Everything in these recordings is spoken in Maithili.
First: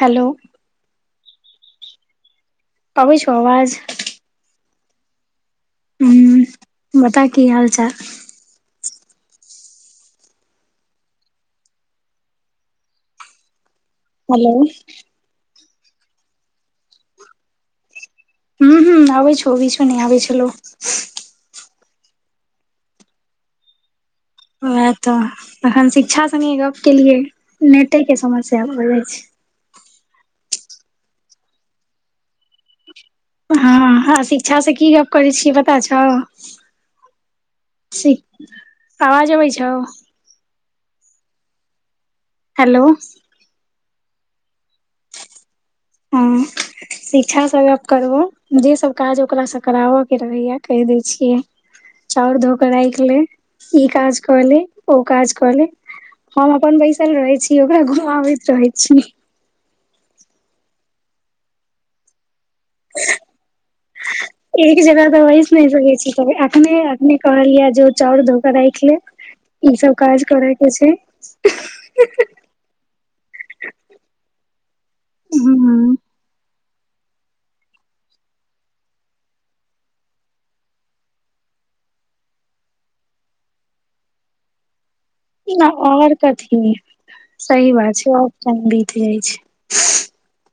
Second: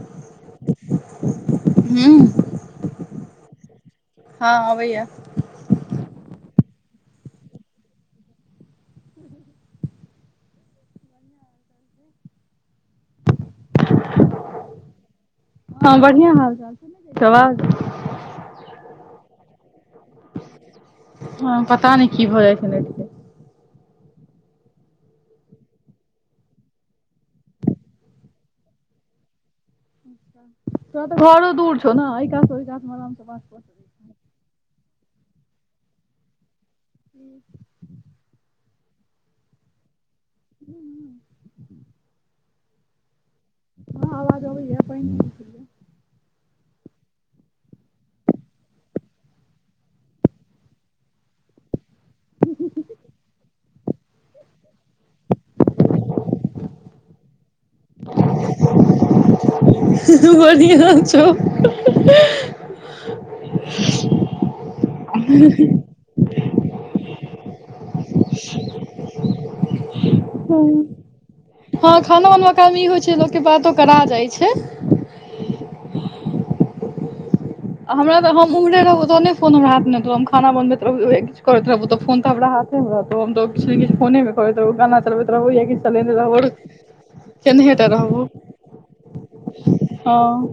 हेलो। हँ। आबै छै आवाज। हँ, अबै यै। हँ, बढ़िया छै। अहाँक हालचाल केहन छै? हेलो। हँ, बढ़िआँ हालचाल छै, आवाज। हँ, आओ छौ? बीछो नहि आबै छलौ? हँ, पता नहि की भऽ जाइ छै ने। उएह तऽ, अखन शिक्षासँगे गप करैमे नेटेके समस्या भऽ जाइत छै। तोरा तऽ घरो दूर छौ ने, कऽ ओ आराम बऽ? हँ, आ शिक्षासँ की गप्प करै छियै, पता छौ? आवाज अबै छै। ह हेलो। हँ, आवाज आबै यै। हँ। शिखासँ गप करबो जे सभ काज ओकरासँ कराबैके रहै, कहि दै छियै। चाउर धो कऽ राखि ले, ई काज कऽ ले, ओ काज कऽ ले। हम अपन बैसल रहै छी, ओकरा घुमाबैत रहै छी। बढ़िया छौ। एक जगह दबइ नहि सकै छी। तऽ अखने अखने कहलियै जे ओ चाउर धो कऽ राखलै। ई सभ काज करैके छै। हँ, खाना वाना, काम ई होइ छै, लोकेपर तऽ कराओ जाइ छै। हू हू। हमरा तऽ हम उम्ररे रहब, तहने फोन हमरा होइत ने। हम खाना बनबैत रहब, किछु करैत रहब, तऽ फोन तऽ हमरा होइत। फोनमे करैत रह, गाना चलबैत रहौ या किछु चलैने और रह। कथी सही बात छै आओर टाइम बीत जाइ छै हँ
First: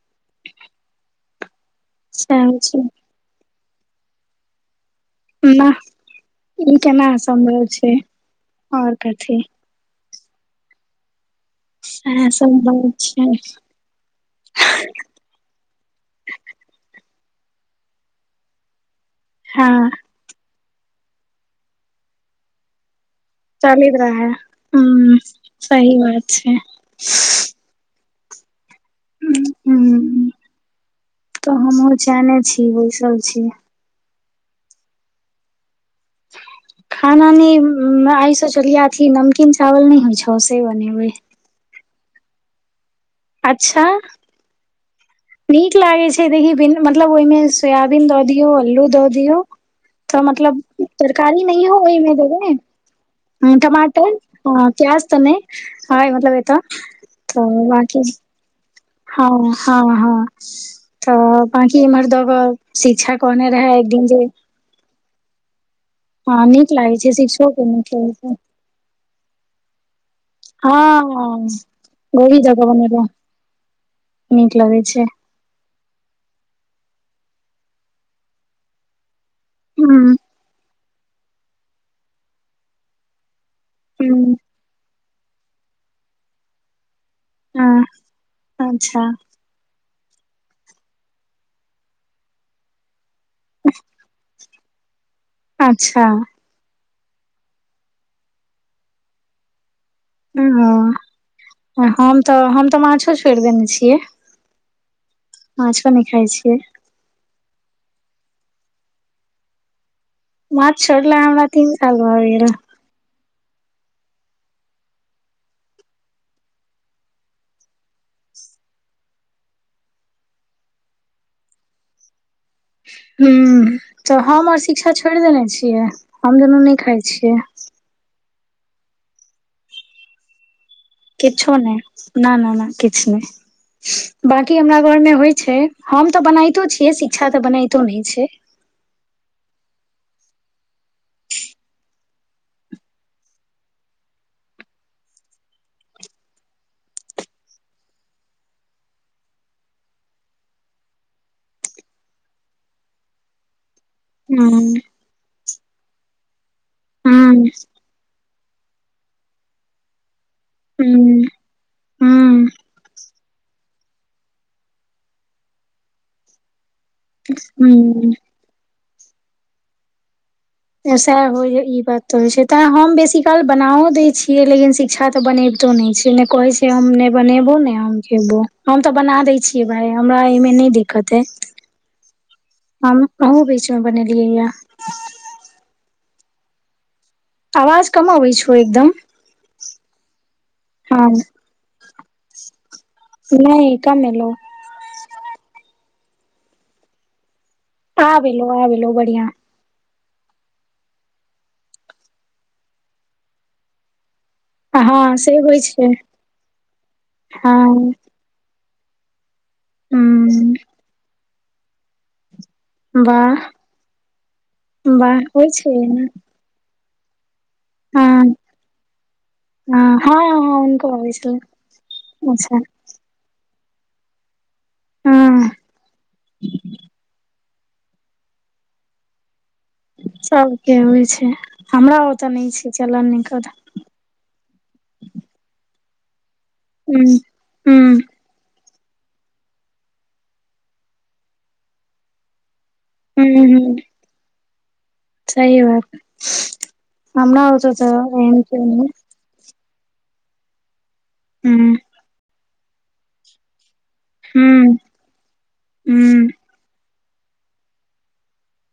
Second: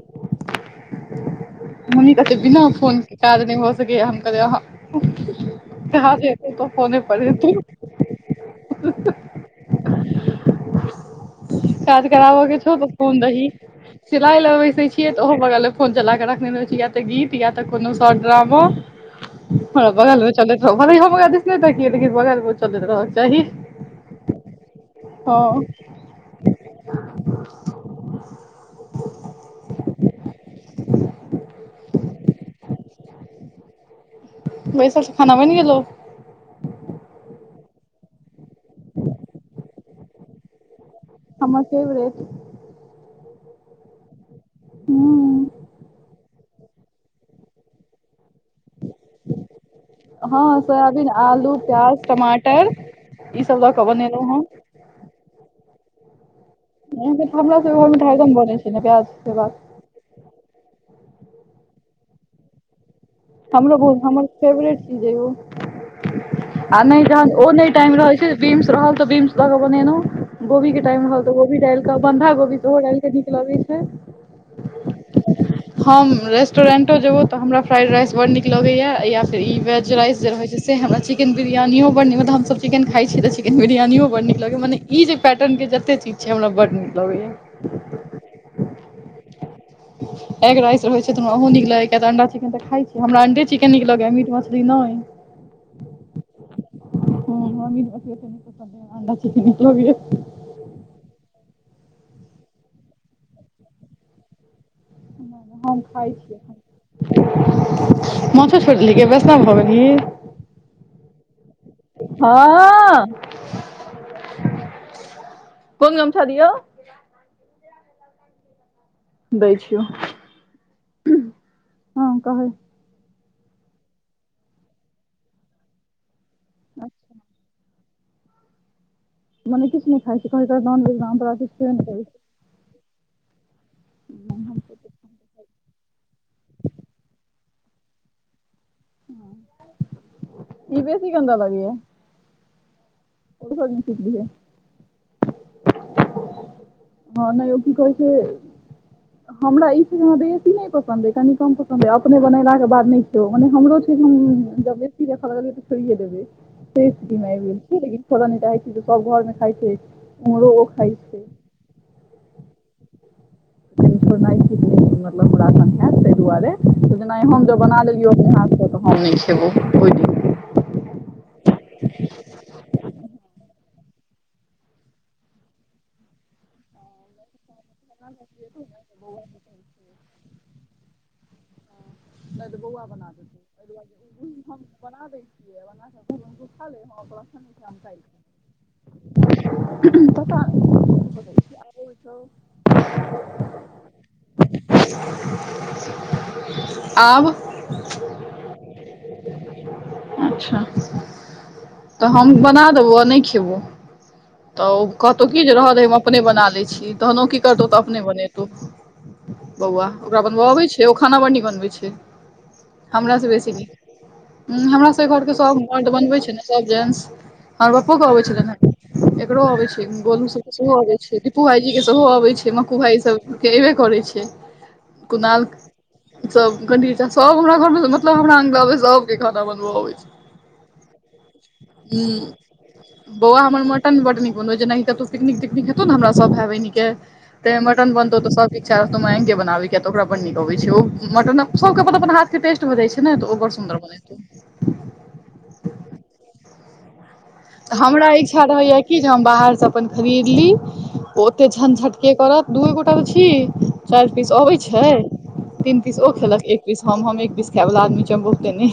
मम्मी कहतय सएह बिना छै फोन काज नहि भऽ सकैया हम कहलिए अहाँ नाह त त ई फोने केना पड़े त [inaudible] [inaudible] सम्भव छै और कथी काज सएह कराबऽ के छौ सम्भव त कोन छै दही सिलाइ लऽ बैसे छियै तऽ ओहो बगले फोन चला के रखने छै या तऽ गीत या तऽ कोनो स ड्रामा हँ हमरा बगल मे चलैत रहने बगमे चलैत रह चली रहै ह हँ सही बात छै ह तऽ हमहुँ चैने छी ओहि सब छी बैसथ खाना बनि गेलो खाना न आइ सोचलिय आथी नमकीन चावल न होइ छो सेे बनेबै हमर फेवरेट अच्छा हँ नीक लागै छै देखीन मतलब ओहिमे सोयाबीन दऽ दियौ अलू दऽ दियौ तऽ हँ मतलब सोयाबीन तरकारी आलू नहि ओहि प्याज मे देवय टमाटर ई हूं सब लऽ कऽ टमाटर बनेलहुँ हँ आ प्याज त नहि मतलब नहिऽ तऽ हमरा सब बाकी घरमेगन बनै छै ने प्याज हँ के बाद हँ हँ तऽ बाकि इम्हर दऽ कऽ शिक्षा कने रहै एक दिन जे जेबो हँ नीक आ लागै नहि छै जहन ओ शिक्षो के नहि नीक टाइम लगै रहैत छै बिंस रहल तऽ बिंस लऽ कऽ बनेलहुँ गोभी के टाइम रहल त हँ गोभी डालिक कऽ बन्धा दऽ गोभी तऽ कऽ ओहो बनेलौ डालकऽ नीक लगैत छै नीक लगे छै हम रेस्टोरेंटो जेबौ तऽ हमरा फ्राइड राइस बड नीक लगैया ई वेज हूँ राइस जे रहै छै से हमरा चिकेन बिरियानियो बड नीक मतलब हमसब चिकेन खा छी तऽ चिकेन बिरियानी ो बड हूँ नीक लगया मने ई जे पैटर्न के जते चीज छै हमरा बड नीक लगे या ह अच्छा एग राइस रहे छै त हमरा ओहो निक लागय यै अंडान त खाय हमरा अंडे चिकन निकलगै मीट मछली नहि अच्छा होइ ह म्मी ने बस त पस दे आंडा च निकल ओ हम तऽ हम तऽ माछो छोड़ि देने छियै हम माछो नहि खाइ छियै छ मछर छोटल के बेचना भनि माछ छोड़ला हमरा तीन साल भ गेलय हँ कोन गमछा दीयो दै छियो हँ कह ह तऽ हम ओर शिक्षा छोड़ देने छियै हम दुनू नहि खाइ छियै मने कि नहि खइ छी क ननेज [unintelligible] किछो नहि न नहि नहि किछ नहि बकी करै हमरा घर मे छी। होइ छै हम तऽ बनातो छियै शिक्षा तऽ बनातो नहि छै ई बेसी गन्द लागैया ओ भग सिकल है [inaudible] हँ नहि यौ की कहै छै [inaudible] हमरा ई छैह बेसी नहि पसन्द ह कनि कम पसन्द ह अपने बनेला के बाद नहि छियौ मने हमरो हूं जब सीड़ खरा तऽ छड़ हूं देबसीेक [unintelligible] छथोड़ नहि चाहै छी सब घर मे खाइ छै उमहरो हू त छो नहि छल मतलब हुड़ा सख त दुआरे जेना हम जे बना हूं लेलियौ अपने हाथसँ तऽ हम नहि सएह होइ ई बात तऽ होइ छै तैं हम बेसीकाल बनाओ दय छियै लेकिन शिक्षा तऽ बनेब को नै छै ने कहै छै हम ने बनेबो ने बो हम तऽ बना दै छियै भााय हमरा एहिमें नहि दिक्कत है तऽ बौआ हम बना देतै अहुँ एहि बीच मे दुआरे बनेलियै य हम बना दै छियै बनाक आवाज कम अबै छौ त एकदम खा ले ओकरा हँ त ओ छ नहि कम एलौ [unintelligible] आब आवलो आबलो बढ़िआ अच्छा तऽ हम बना देबौ आ नहि खेबो तऽ ओ हँ कहतहु से की जे होइ रहऽ द हम छै अपने बना लैत छी तहनो की हँ करतहुँ तऽ अपने बनेतहुँ बौआ ओकरा हूँ बनबबै छै ओ खाना बनी बनबै छै हमर से वाह बेसी नीक हमरा सब वाह घर के होइ सब छै मर् बनबे छै ने सब जेंटस हमर पप्पो हँ के अबै छलनि हे एकरो अबै हँ छै हँ बोलू सब हँ के सेहो हुनको अबै छै छलै दीपू भाईजी के सेहो अबै छै अच्छा मकू भाई सब केबै करै छिय कुणाल हँ सब की सब हमरा घर में मतलब हमरा अग लबे सब नै खाना बनब अबय सबके होइ छै हमरा ओतऽ नहि छै चलन नहि कर छै बड नीक बन जेना पिकनिक तिकनिक हेतौ ने हमरा सब भाईके हूँ तै हूँ मटनतौ त सब इच्छा रहतौंगे बनाबे के ओकरा पर नीकब छै मटन सब प पेस्ट बनै छै ने ओ बड़ सुन्दर बनतै सह बात हमरा हो त हमरा इच्छा त छै रहैया कि हम बाहर से अपन खरीदली ओते हूँ झंझटके करत दूए गोटा छी चाइर पीस अबे हूँ छै तीन पीस ओ हूँ खेलक एक पीस हम हम एक पिस खायबला आदमी छी बहुतेने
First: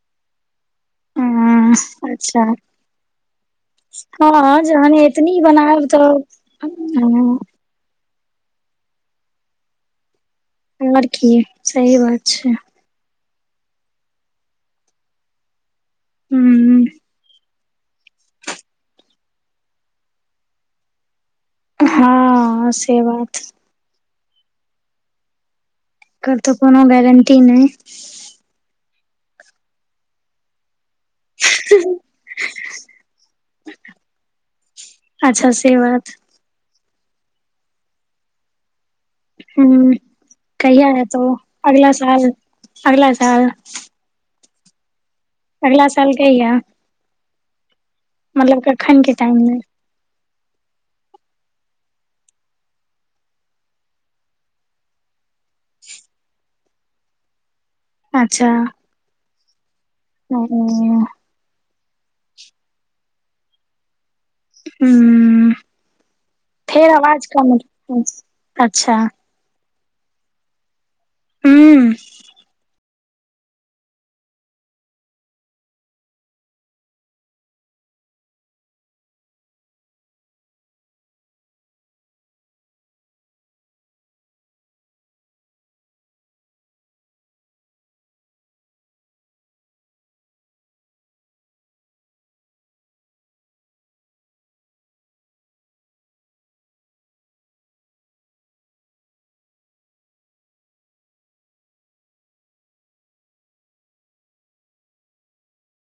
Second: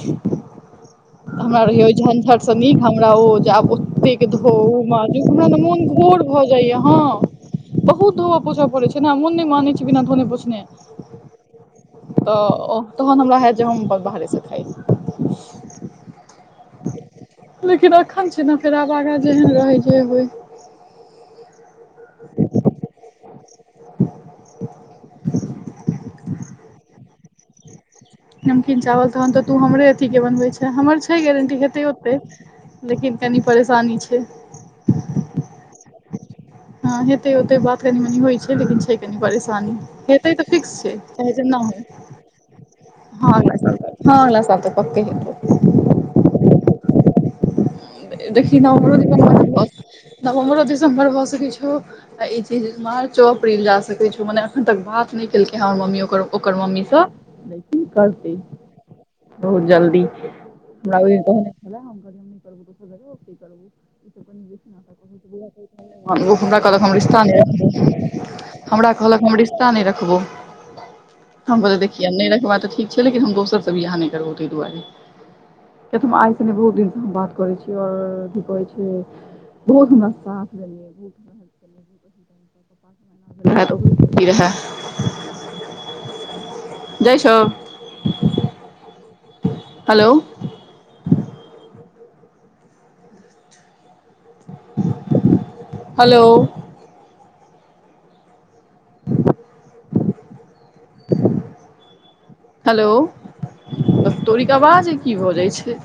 हँ हमरा झंझाट अच्छा से नीक हमरा ओ आब ओतेक हँ धोउ जहन मजू एतनी हमरा ने बनायब मोन तऽ घोर भऽ जाइया हँ आओर बहुत धोआ पोषा पड़ै छै ने हमन नहि मानने छ बिना ध्वने पोष उम्र की यै सही बात छै तहन हमरा हयत जे हम अपन बाहरेसँ खाइ हूँ लेकिन अखन छै ने फेड़ बागा जेहन रहै जे होइ हँ से बात एकर तऽ कोनो गारंटी नै नमकीन चावल तह तऽ तू हमे अथी के बनवे छै हमर छै गारंटी हेतै ओतेक लेकिन कनि परेशानी छै अच्छा से बात हँ हेते ओते बात कनि मनी होइ छै लेकिन छै ह परेशेै त फ्स कहिया छै हेतौ हो अगला साल अगला साल हँ लस त पक ह अगला साल कहि य देखि नवमबरो कखन के टाइम मे दिर नवम्बरो दिसम्बर बस किछु आ ई चीज मार्च अप्रील जा सकैत छै मने एखन तक बात नहि केलकै हँ हमर मम्मी ओकर मम्मीसँ नहि क करतै अच्छा बहुत जल्दी हमरा ह कह र कर हमरा कहल फेर हम त आवाज कम हमरा अच्छा कहल हम तऽ नहि राखबो हम ह कहलियै तऽ, देखियौ नहि राखब, ए तऽ ठीक। लेकिन हम दोसर सभ इएह नहि करबौ, ताहि दुआरे किया तऽ हम आइसँ बहुत दिनसँ बात करै छी। आओर की कहै छै, बहुत हमरा साथ देलियैहु। आ ती रहऽ। जाइ छै उ, हेलो। हेलो। [inaudible] हेलो, तोहर आवाज की भऽ जाइ छै?